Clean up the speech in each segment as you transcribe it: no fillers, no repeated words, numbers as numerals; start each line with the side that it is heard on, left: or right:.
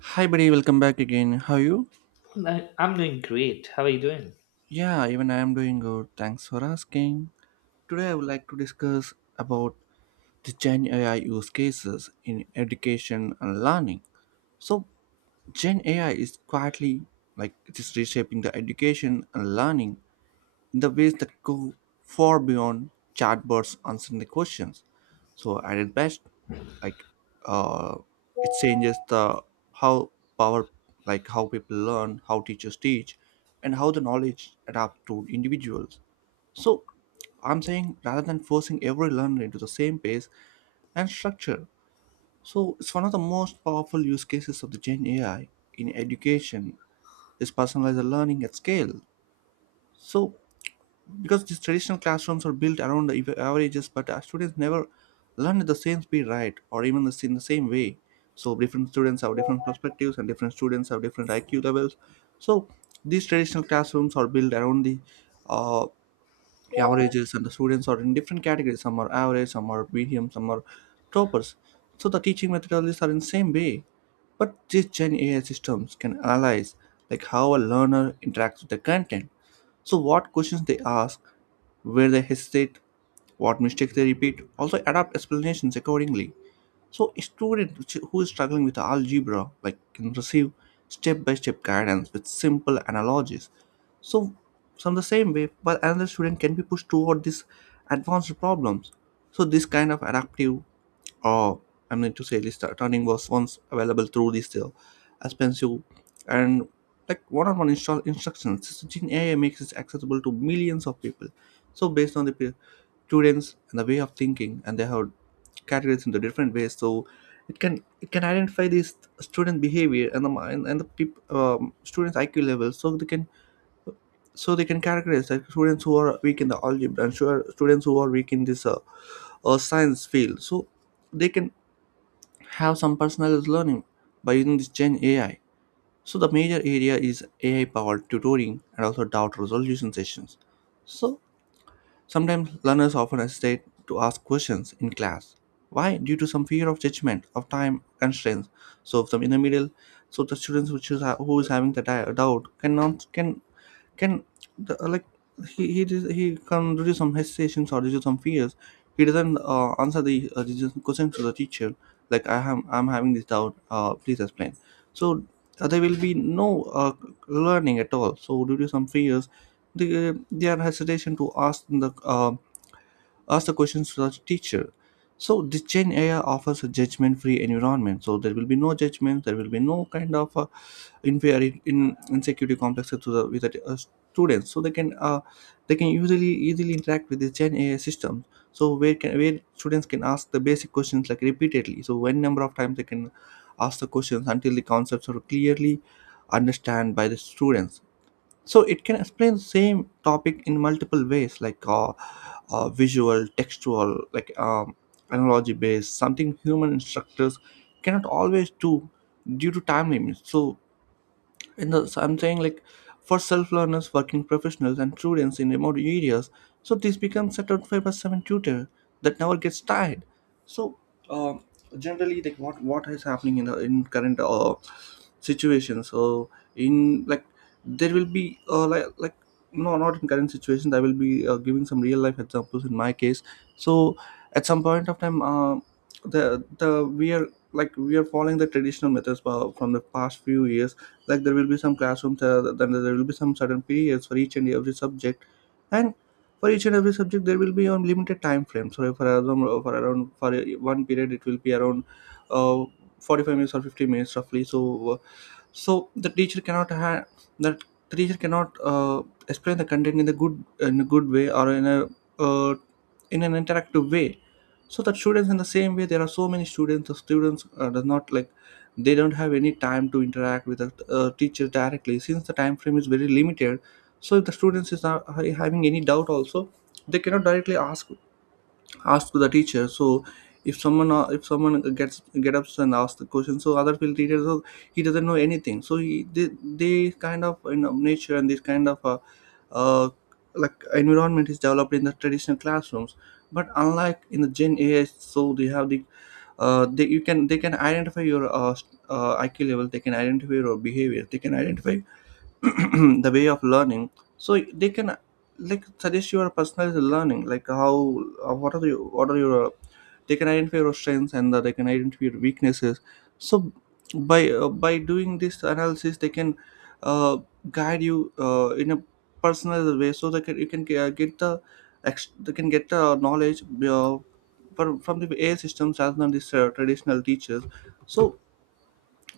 right: Hi, buddy, welcome back again. How are you?
left: I'm doing great. How are you doing?
right: Yeah, even I am doing good. Thanks for asking. Today, I would like to discuss about the Gen AI use cases in education and learning. So, Gen AI is quietly, it is reshaping the education and learning in the ways that go far beyond chatbots answering the questions. So at its best, like uh, it changes the how power, like how people learn, how teachers teach, and how the knowledge adapt to individuals. So I'm saying rather than forcing every learner into the same pace and structure. So it's one of the most powerful use cases of the Gen AI in education is personalized learning at scale. So because these traditional classrooms are built around the averages, but our students never learn at the same speed, right, or even in the same way. So different students have different perspectives and different students have different iq levels. So these traditional classrooms are built around the uh, averages, and the students are in different categories. Some are average, some are medium, some are toppers. So the teaching methodologies are in the same way, but these gen ai systems can analyze like how a learner interacts with the content. So what questions they ask, where they hesitate, what mistakes they repeat, also adapt explanations accordingly. So a student who is struggling with algebra like can receive step-by-step guidance with simple analogies. So from the same way, while another student can be pushed toward these advanced problems. So this kind of adaptive or I mean to say this turning was once available through this expensive and like one-on-one install instructions. So Gen AI makes it accessible to millions of people. So based on the students and the way of thinking, and they have categories into different ways, so it can identify these student behavior and the mind and the students iq level. So they can, so they can categorize like students who are weak in the algebra and sure students who are weak in this science field. So they can have some personalized learning by using this gen ai. So the major area is ai powered tutoring and also doubt resolution sessions. So sometimes learners often hesitate to ask questions in class. Why? Due to some fear of judgment, of time constraints. So, from in the middle, so the students which is who is having the doubt, cannot can can the, like he does- he can do some hesitations or do some fears. He doesn't answer the question to the teacher like I'm having this doubt, please explain. So there will be no uh, learning at all, so due to some fears, their hesitation to ask the ask the questions to the teacher. So the chain AI offers a judgment free environment. So there will be no judgment, there will be no kind of in very in insecurity complexes to the with the students. So they can usually easily interact with the gen ai system. So where students can ask the basic questions like repeatedly, so when number of times they can ask the questions until the concepts are clearly understand by the students. So it can explain same topic in multiple ways like visual, textual, analogy based, something human instructors cannot always do due to time limits. So in the so I'm saying like for self-learners, working professionals and students in remote areas, so this becomes a 25 by 7 tutor that never gets tired. So um generally like what is happening in the in current situation. So in like There will be no, not in current situation. I will be giving some real life examples in my case. So at some point of time, the we are like we are following the traditional methods from the past few years. Like there will be some classrooms, then there will be some certain periods for each and every subject. And for each and every subject there will be a limited time frame. So for example, for around for one period it will be around uh, 45 minutes or 50 minutes roughly. So so the teacher cannot have that, the teacher cannot explain the content in a good way, or in a uh, in an interactive way. So that students in the same way, there are so many students, the students does not like, they don't have any time to interact with the teacher directly, since the time frame is very limited. So if the students is not having any doubt also, they cannot directly ask to the teacher. So if someone, if someone get up and asks the question, so other field teachers, so he doesn't know anything. So he they kind of, you know, nature and this kind of uh, environment is developed in the traditional classrooms. But unlike in the gen ai, so they have the, they can identify your iq level, they can identify your behavior, they can identify the way of learning. So they can like suggest your personalized learning, like how what are your they can identify your strengths and they can identify your weaknesses. So by doing this analysis, they can uh, guide you in a personalized way. So they can You can get the, they can get the knowledge from the AI systems as than these traditional teachers. So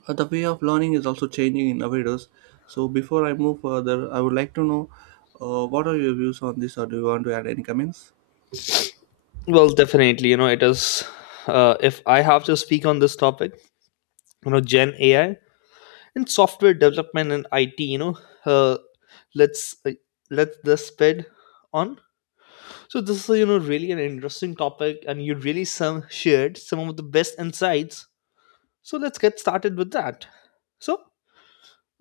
right: the way of learning is also changing in Avidos. So before I move further, I would like to know what are your views on this, or do you want to add any comments?
left: Well, definitely, it is. If I have to speak on this topic, Gen AI and software development and IT, uh, let's uh, let this sped on. So this is really an interesting topic, and you really some shared some of the best insights. So let's get started with that. So,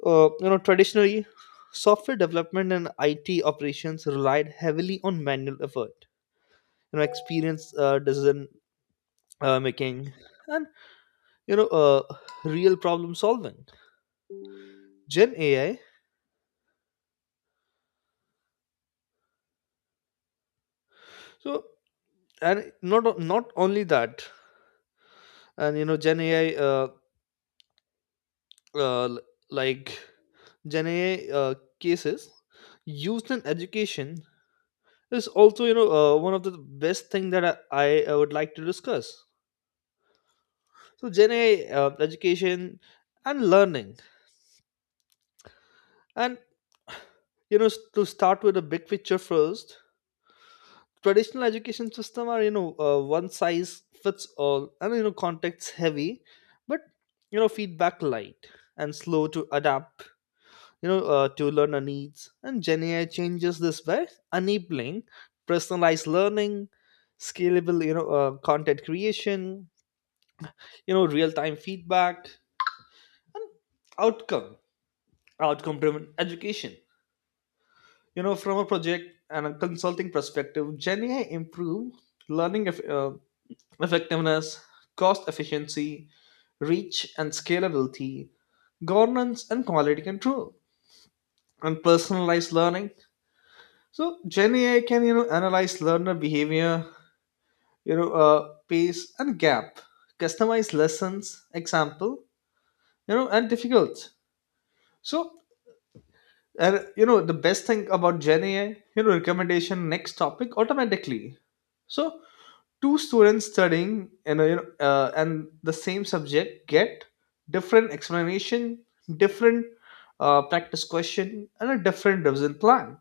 left: traditionally, software development and IT operations relied heavily on manual effort, experience, decision making, and you know uh, real problem solving. Gen AI. So and not only that, and Gen AI, uh, l- like Gen AI uh, cases used in education is also, one of the best thing that I would like to discuss. So Gen AI education and learning. And, to start with a big picture first, traditional education system are, one size fits all, and context heavy, but feedback light and slow to adapt to learner needs. And Gen AI changes this by enabling personalized learning, scalable content creation, real time feedback, outcome outcome driven education. You know, from a project and a consulting perspective, Gen AI improve learning effectiveness, cost efficiency, reach and scalability, governance and quality control, and personalized learning. So Gen AI can analyze learner behavior, pace and gap, customize lessons, example, and difficult. So and the best thing about Gen AI, recommendation next topic automatically. So two students studying in a, you know, and the same subject get different explanation, different practice question, and a different revision plan.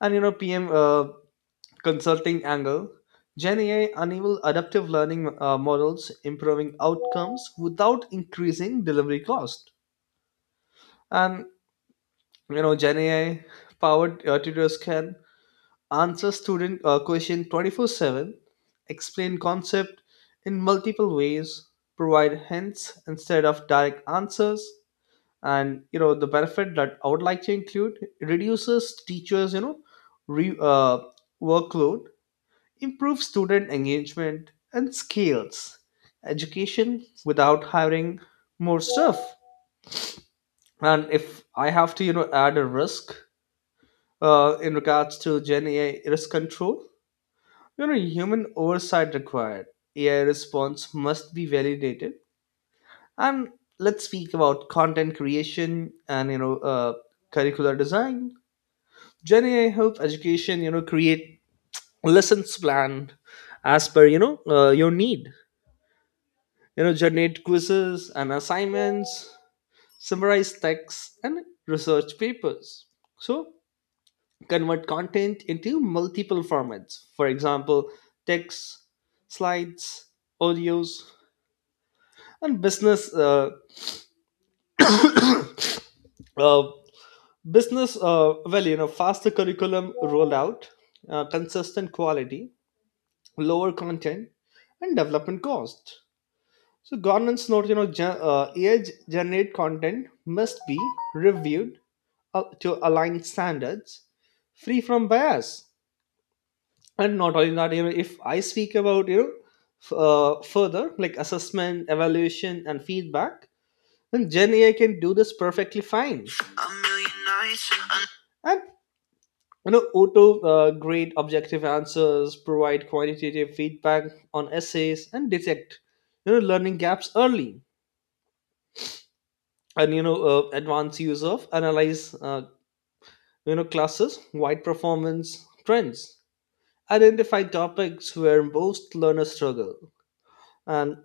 left: And PM consulting angle, Gen AI enable adaptive learning models, improving outcomes without increasing delivery cost. And Gen AI powered tutors can answer student question 24/7, explain concept in multiple ways, provide hints instead of direct answers, and the benefit that I would like to include, it reduces teachers re, uh, workload, improves student engagement, and scales education without hiring more staff. And if I have to add a risk in regards to Gen AI risk control. Human oversight required. AI response must be validated. And let's speak about content creation and curricular design. Gen AI help education create lessons plan, as per your need. Generate quizzes and assignments, summarize texts and research papers. So convert content into multiple formats. For example, text, slides, audios, and business uh, business well, faster curriculum rollout, consistent quality, lower content and development cost. So governance note, AI generate content must be reviewed to align standards, free from bias. And not only that, if I speak about, further, like assessment evaluation and feedback. And Gen AI can do this perfectly fine. And auto grade objective answers, provide quantitative feedback on essays, and detect learning gaps early. And advanced use of analyze, classes, wide performance trends, identify topics where most learners struggle, and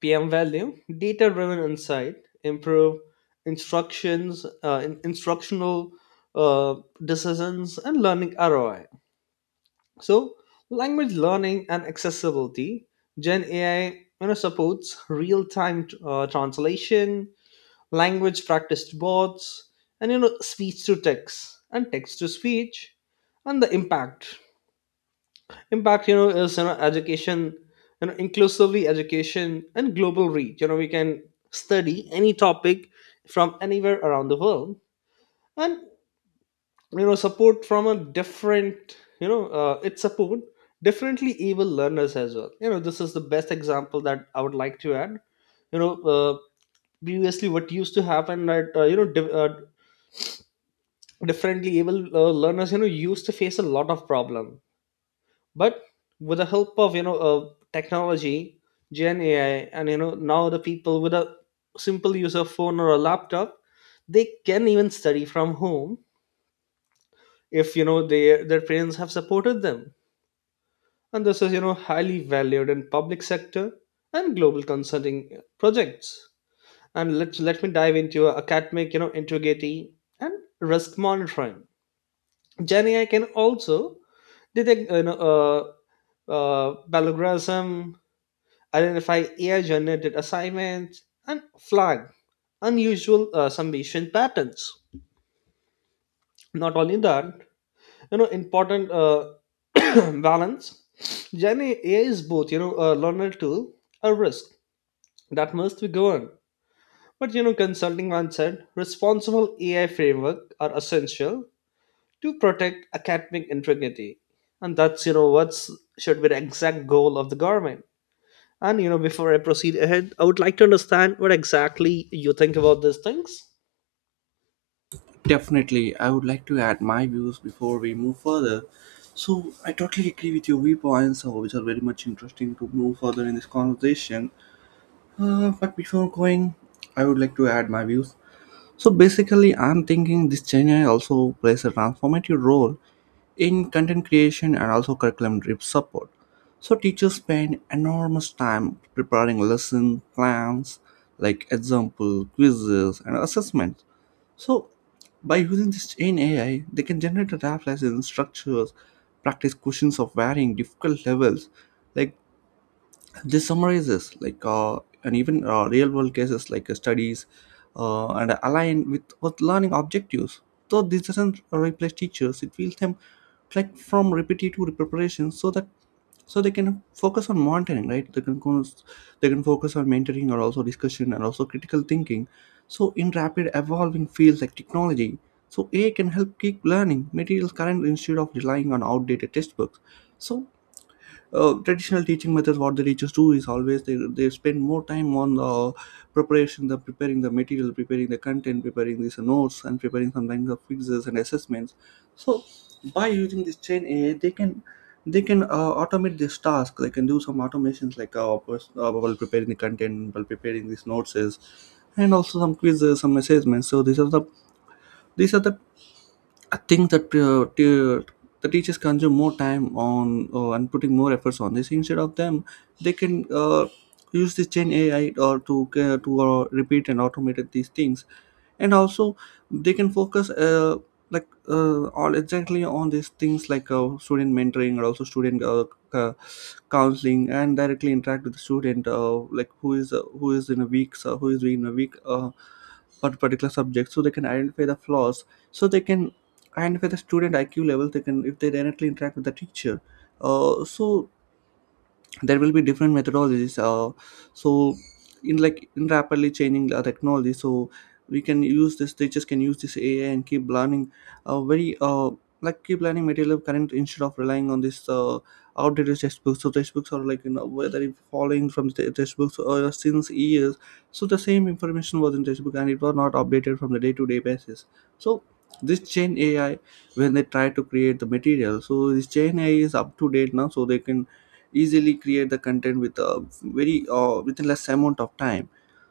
left: PM value, data driven insight, improve instructional uh, decisions, and learning ROI. So, language learning and accessibility. Gen AI, supports real time translation, language practice bots, and speech to text and text to speech. And the impact, is education, inclusively education and global reach. We can study any topic from anywhere around the world. And support from a different, it support, differently able learners as well. This is the best example that I would like to add. you know uh, Previously what used to happen that differently able learners used to face a lot of problem. But with the help of technology, Gen AI, and now, the people with a simple use of phone or a laptop, they can even study from home, if their parents have supported them. And this is highly valued in public sector and global consulting projects. And let me dive into academic integrity and risk monitoring. Gen AI can also detect, plagiarism, identify AI generated assignments, and flag unusual summation patterns. Not only that, important balance. Gen AI is both, a learner tool, a risk that must be governed. But, consulting once said responsible AI framework are essential to protect academic integrity. And that's, what's should be the exact goal of the government. And before I proceed ahead, I would like to understand what exactly you think about these things.
right: Definitely, I would like to add my views before we move further. So I totally agree with your viewpoints, which are very much interesting to move further in this conversation. But before going, I would like to add my views. So basically, I'm thinking this Chennai also plays a transformative role in content creation and also curriculum drift support. So teachers spend enormous time preparing lesson plans like example, quizzes and assessments. So by using this in AI, they can generate a draft lesson structures, practice questions of varying difficult levels. Like this summarizes like, and even real world cases like studies, and align with what learning objectives. So this doesn't replace teachers, it feels them like from repetitive preparation, so that, so they can focus on monitoring, right, they can focus on mentoring, or also discussion and also critical thinking. So in rapid evolving fields like technology, so ai can help keep learning materials current instead of relying on outdated textbooks. So traditional teaching methods, what the teachers do is always they spend more time on the preparation, the preparing the material, preparing the content, preparing these notes, and preparing sometimes the quizzes and assessments. So by using this chain AI, they can, they can uh, automate this task. They can do some automations like while preparing the content, while preparing these notes is, and also some quizzes, some assessments. So these are the, I think that the teachers consume more time on and putting more efforts on this. Instead of them, they can use this Gen AI or to repeat and automate these things, and also they can focus like all exactly on these things like student mentoring, or also student uh, counseling, and directly interact with the student, like who is in a weak, for particular subject. So they can identify the flaws. So they can, and with the student IQ level, they can, if they directly interact with the teacher. So there will be different methodologies, so in rapidly changing technology, so we can use this teachers can use this ai and keep learning, very like keep learning material current instead of relying on this outdated textbooks. So textbooks are, like, whether if following from the textbooks or since years, so the same information was in textbook and it was not updated from the day-to-day basis. So this chain ai when they try to create the material, so this chain ai is up to date now, so they can easily create the content with a very, within less amount of time.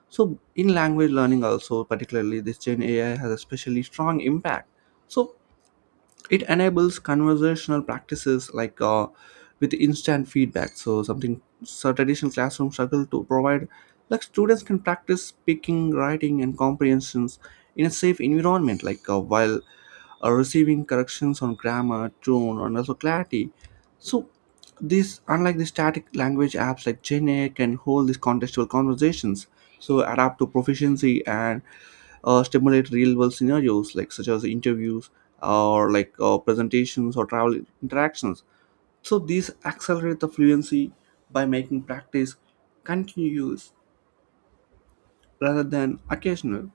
right: So in language learning also, particularly this gen ai has especially strong impact. So it enables conversational practices, with instant feedback, so something so traditional classroom struggle to provide, like students can practice speaking writing and comprehensions in a safe environment, while receiving corrections on grammar, tone, and also clarity. So, this unlike the static language apps like Gene can hold these contextual conversations. So, adapt to proficiency and stimulate real-world scenarios like such as interviews or, presentations or travel interactions. So these accelerate the fluency by making practice continuous rather than occasional.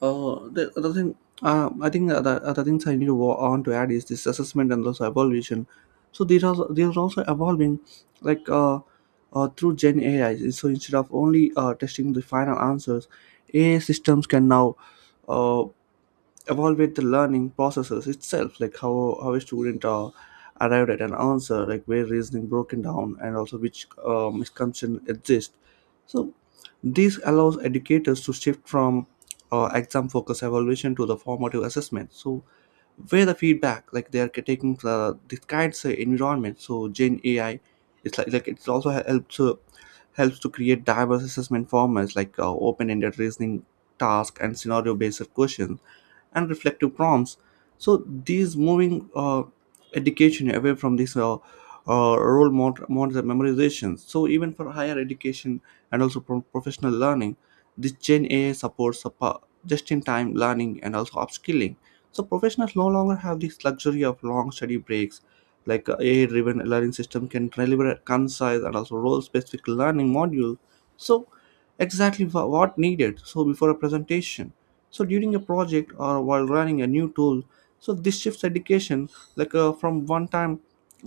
right: The other thing, I think the other things I need to go on to add is this assessment and also evaluation. So these are also evolving, like uh, through Gen AI. So instead of only testing the final answers, AI systems can now uh evolve with the learning processes itself, like how a student arrived at an answer, like where reasoning broken down and also which misconception exist, so this allows educators to shift from exam focused evaluation to the formative assessment, so where the feedback, like they are taking this kind of environment, so gen ai it's like it's also helps to create diverse assessment formats, open-ended reasoning task and scenario-based questions and reflective prompts, so these moving education away from this role model memorization, so even for higher education and also professional learning, this gen ai supports just-in-time learning and also upskilling. So professionals no longer have this luxury of long study breaks. Like AI-driven learning system can deliver a concise and also role-specific learning module. So exactly what needed. So before a presentation, so during a project or while running a new tool. So this shifts education, from one-time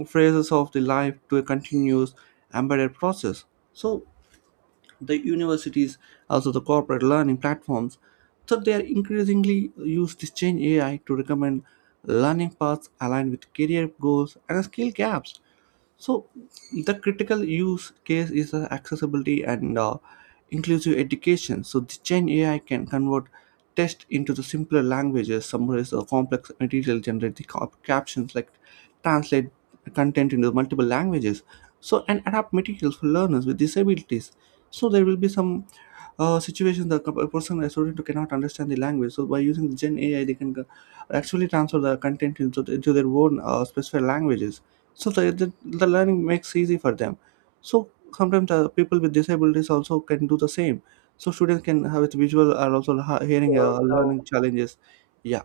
right: phrases of the life to a continuous embedded process. So the universities, also the corporate learning platforms, so they are increasingly use this change AI to recommend learning paths aligned with career goals and skill gaps. So the critical use case is accessibility and inclusive education. So the Gen AI can convert text into the simpler languages, summarize the complex material, generate the captions, like translate content into multiple languages. So and adapt materials for learners with disabilities. So there will be some situations that a person a student who cannot understand the language. So by using the Gen AI, they can, actually transfer the content into their own specified languages, so the learning makes easy for them, so sometimes the people with disabilities also can do the same, so students can have it visual or also hearing
left: Well, now,
right: learning challenges. Yeah,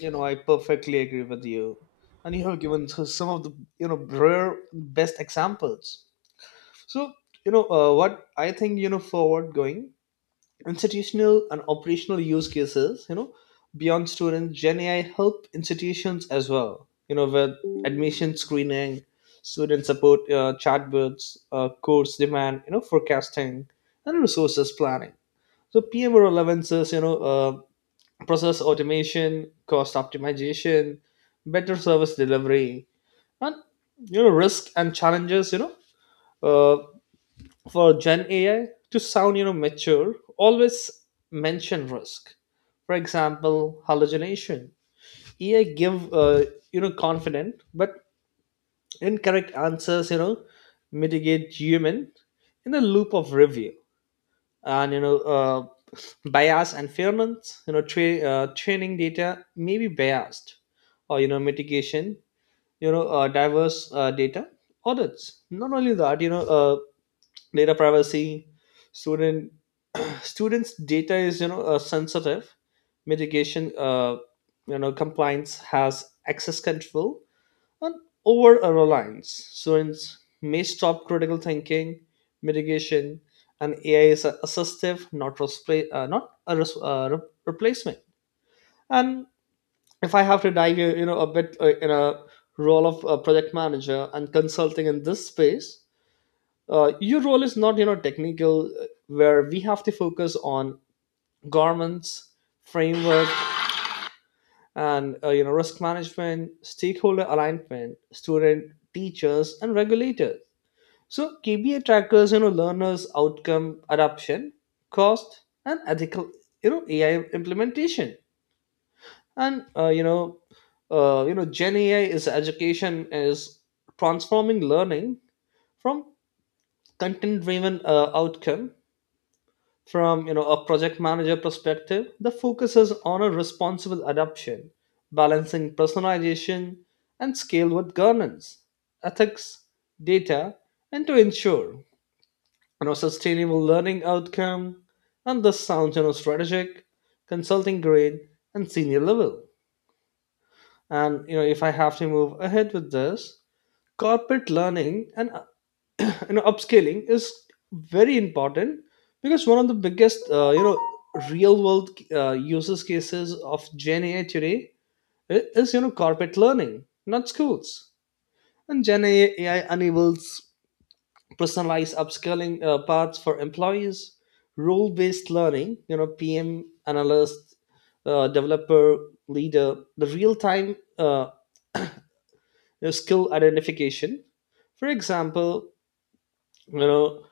left: I perfectly agree with you, and you have given some of the rare best examples. So, what I think, forward going institutional and operational use cases, beyond students, Gen AI help institutions as well, with admission screening, student support chatbots, course demand forecasting, and resources planning. So PMR relevances, you know uh, process automation, cost optimization, better service delivery. And risk and challenges, uh for Gen AI to sound, mature, always mention risk. For example, hallucination. AI give, confident but incorrect answers. Mitigate human in a loop of review. And, bias and fairness, training data may be biased, or, mitigation, diverse data audits. Not only that, data privacy. Student students data is sensitive mitigation, compliance has access control. And over reliance, students may stop critical thinking mitigation. And AI is assistive, not a replacement. And if I have to dive, a bit in a role of a project manager and consulting in this space. Your role is not technical, where we have to focus on governance framework, and risk management, stakeholder alignment, student, teachers, and regulators. So KBA trackers, learners outcome adoption, cost, and ethical AI implementation. And Gen AI is education is transforming learning from content driven outcome. From a project manager perspective, the focus is on a responsible adoption, balancing personalization and scale with governance, ethics, data, and to ensure sustainable learning outcome. And this sounds strategic, consulting grade, and senior level. And if I have to move ahead with this, corporate learning and upscaling is very important, because one of the biggest real world uses cases of Gen AI today is corporate learning, not schools. And Gen AI enables personalized upscaling paths for employees, role based learning, PM, analyst, developer, leader, the real time, uh, skill identification. For example, you know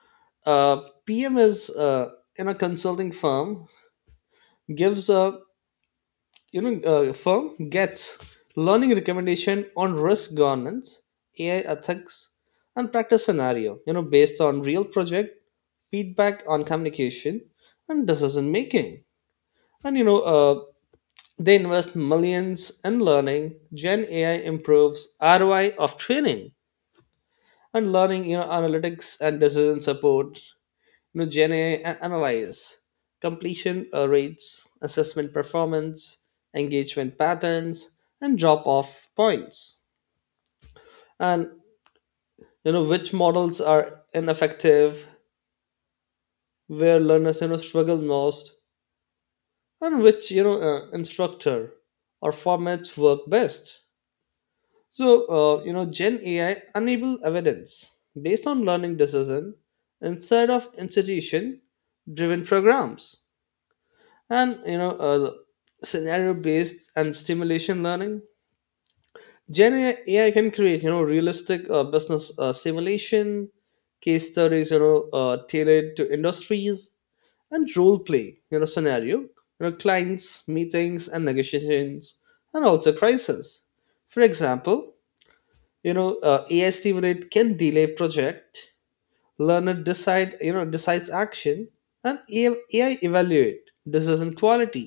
left: uh, PM is in a consulting firm gives a, firm gets learning recommendation on risk governance, AI ethics, and practice scenario, based on real project, feedback on communication and decision making. And they invest millions in learning. Gen AI improves ROI of training and learning, analytics and decision support. Gen A and analyze completion rates, assessment performance, engagement patterns, and drop off points. And which models are ineffective, where learners struggle most, and which instructor or formats work best. So, Gen AI enable evidence based on learning decision instead of institution driven programs. And scenario based and stimulation learning, Gen AI can create realistic business simulation case studies, tailored to industries, and role play scenario, clients meetings and negotiations, and also crisis. For example, AI stimulate can delay project, learner decides action, and AI evaluate decision quality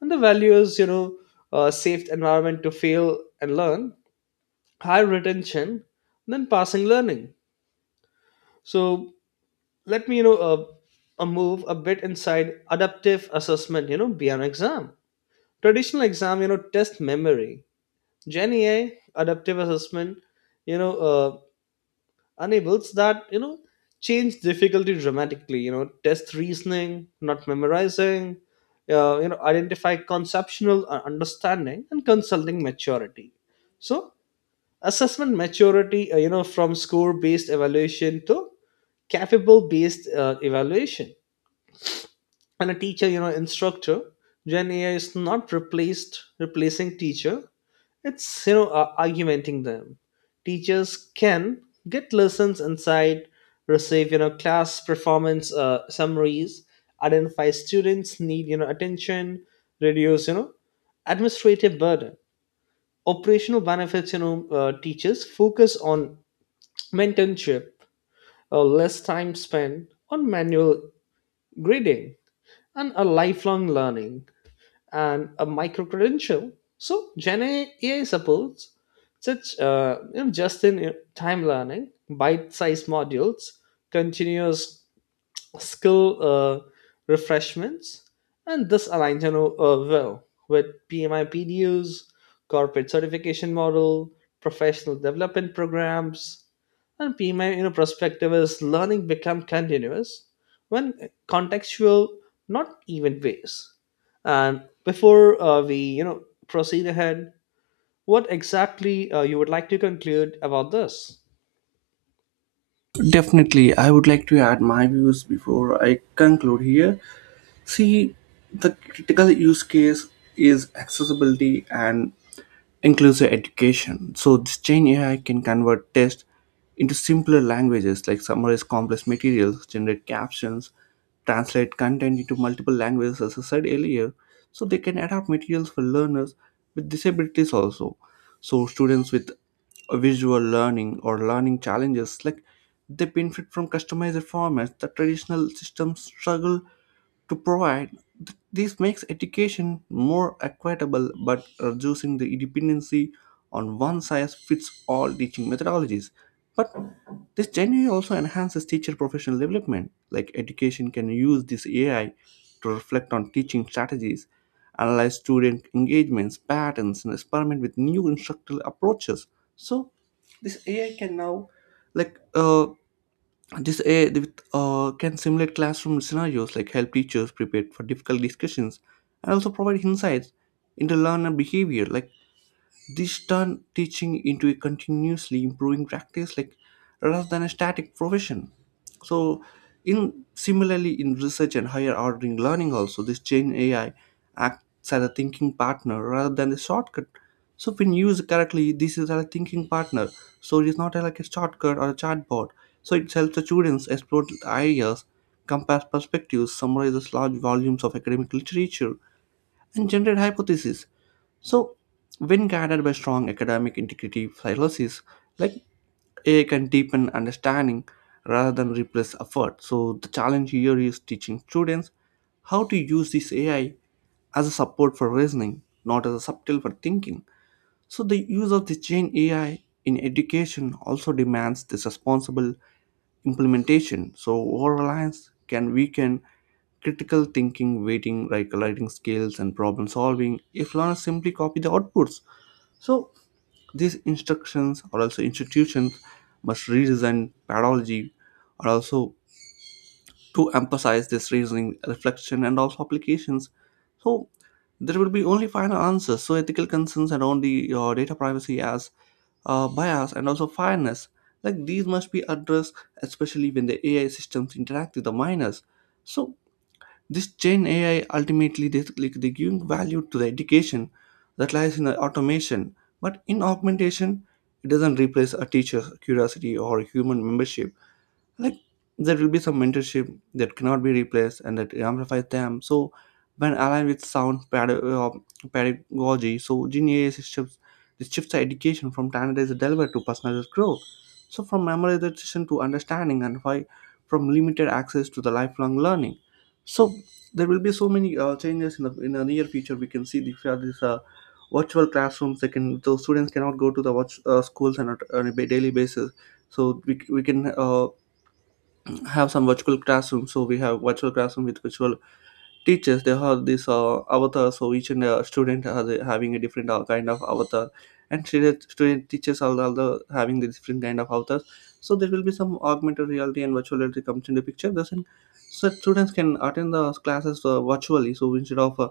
left: and the values, safe environment to fail and learn, high retention, then passing learning. So let me, move a bit inside adaptive assessment, beyond exam, traditional exam, test memory. Gen AI adaptive assessment, you know uh, enables that, change difficulty dramatically, test reasoning, not memorizing, identify conceptual understanding and consulting maturity. So, assessment maturity, from score based evaluation to capable based evaluation. And a teacher, instructor, Gen AI is not replaced replacing teacher, it's argumenting them. Teachers can get lessons inside, receive class performance summaries, identify students need attention, reduce administrative burden. Operational benefits, teachers focus on mentorship, less time spent on manual grading, and a lifelong learning and a micro credential. So Gen AI supports such, just in time learning, bite sized modules, continuous skill refreshments, and this aligns, well with PMI PDUs, corporate certification model, professional development programs, and my perspective is learning become continuous when contextual, not even ways. And before we proceed ahead, what exactly you would like to conclude about this?
right: definitely I would like to add my views before I conclude here. See, the critical use case is accessibility and inclusive education. So this Gen AI can convert tests into simpler languages, like summarize complex materials, generate captions, translate content into multiple languages as I said earlier. So they can adapt materials for learners with disabilities also. So students with visual learning or learning challenges, like they benefit from customized formats that traditional systems struggle to provide. This makes education more equitable but reducing the dependency on one size fits all teaching methodologies. But this genuinely also enhances teacher professional development. Like education can use this AI to reflect on teaching strategies, analyze student engagements, patterns, and experiment with new instructional approaches. So this AI can now, like uh, can simulate classroom scenarios, like help teachers prepare for difficult discussions, and also provide insights into learner behavior, like this turn teaching into a continuously improving practice, like rather than a static profession. So in similarly in research and higher ordering learning also, this gen ai acts as a thinking partner rather than a shortcut. So when used correctly, this is a thinking partner, so it is not like a shortcut or a chatbot, so it helps the students explore ideas, compare perspectives, summarizes large volumes of academic literature, and generate hypotheses. So, when guided by strong academic integrity philosophies, like AI can deepen understanding rather than replace effort. So, the challenge here is teaching students how to use this AI as a support for reasoning, not as a subtle for thinking. So, the use of the Gen AI in education also demands this responsible implementation. So, over reliance can weaken critical thinking, waiting, like writing skills, and problem solving if learners simply copy the outputs. So, these instructions or also institutions must redesign pedagogy, or also to emphasize this reasoning, reflection, and also applications. So there will be only final answers. So ethical concerns around the data privacy, as bias and also fairness, like these must be addressed, especially when the AI systems interact with the minors. So this Gen AI ultimately, they like they giving value to the education that lies in the automation, but in augmentation, it doesn't replace a teacher's curiosity or human membership. Like, there will be some mentorship that cannot be replaced and that amplifies them. So when aligned with sound ped- uh, pedagogy, so gene ai systems, this shifts the education from standardized delivery to personalized growth. So from memorization to understanding and why, from limited access to the lifelong learning. So there will be so many changes in the near future, we can see these are these virtual classrooms, they can those students cannot go to the watch, schools on a daily basis. So we can have some virtual classroom, so we have virtual classroom with virtual teachers, they have this avatar, so each and student having a different kind of avatar, and student teachers are also having the different kind of avatars. So there will be some augmented reality and virtual reality comes into picture thus in, so students can attend the classes virtually. So instead of uh,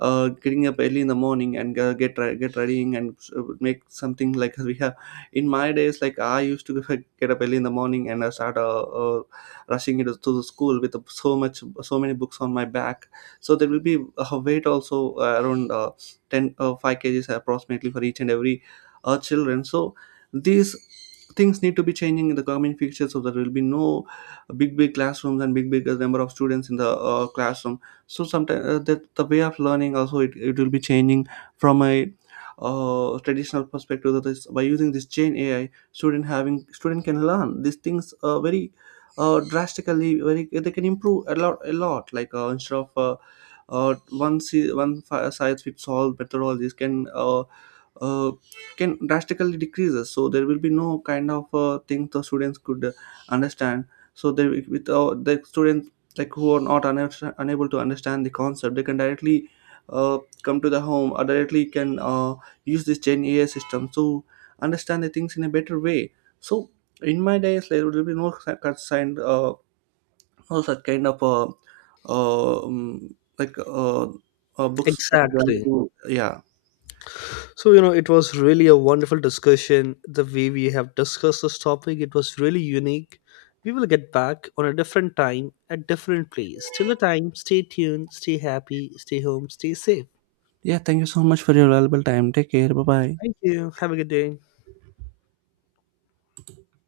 right: uh, getting up early in the morning and get readying and make something like we have in my days, like I used to get up early in the morning and I start rushing into to the school with so many books on my back. So there will be a weight also, around, 10, 5 kgs approximately for each and every children. So these things need to be changing in the coming future. So there will be no big big classrooms and big big number of students in the classroom. So sometimes that the way of learning also, it will be changing from a traditional perspective, that is by using this chain ai student having student can learn these things very drastically, very they can improve a lot a lot, instead of one si- one fi- size fits all methodologies uh, can drastically decreases. So there will be no kind of thing the students could understand. So they, with the students, like who are not unable to understand the concept, they can directly uh, come to the home or directly can use this gen ai system to understand the things in a better way. So in my days there will be no concerned, no such kind of uh, um, like uh, books journey
left: Exactly.
right: to. Yeah.
left: So, it was really a wonderful discussion. The way we have discussed this topic, it was really unique. We will get back on a different time at different place. Till the time, stay tuned, stay happy, stay home, stay safe.
right: Yeah, thank you so much for your valuable time. Take care. Bye bye.
left: Thank you. Have a good day.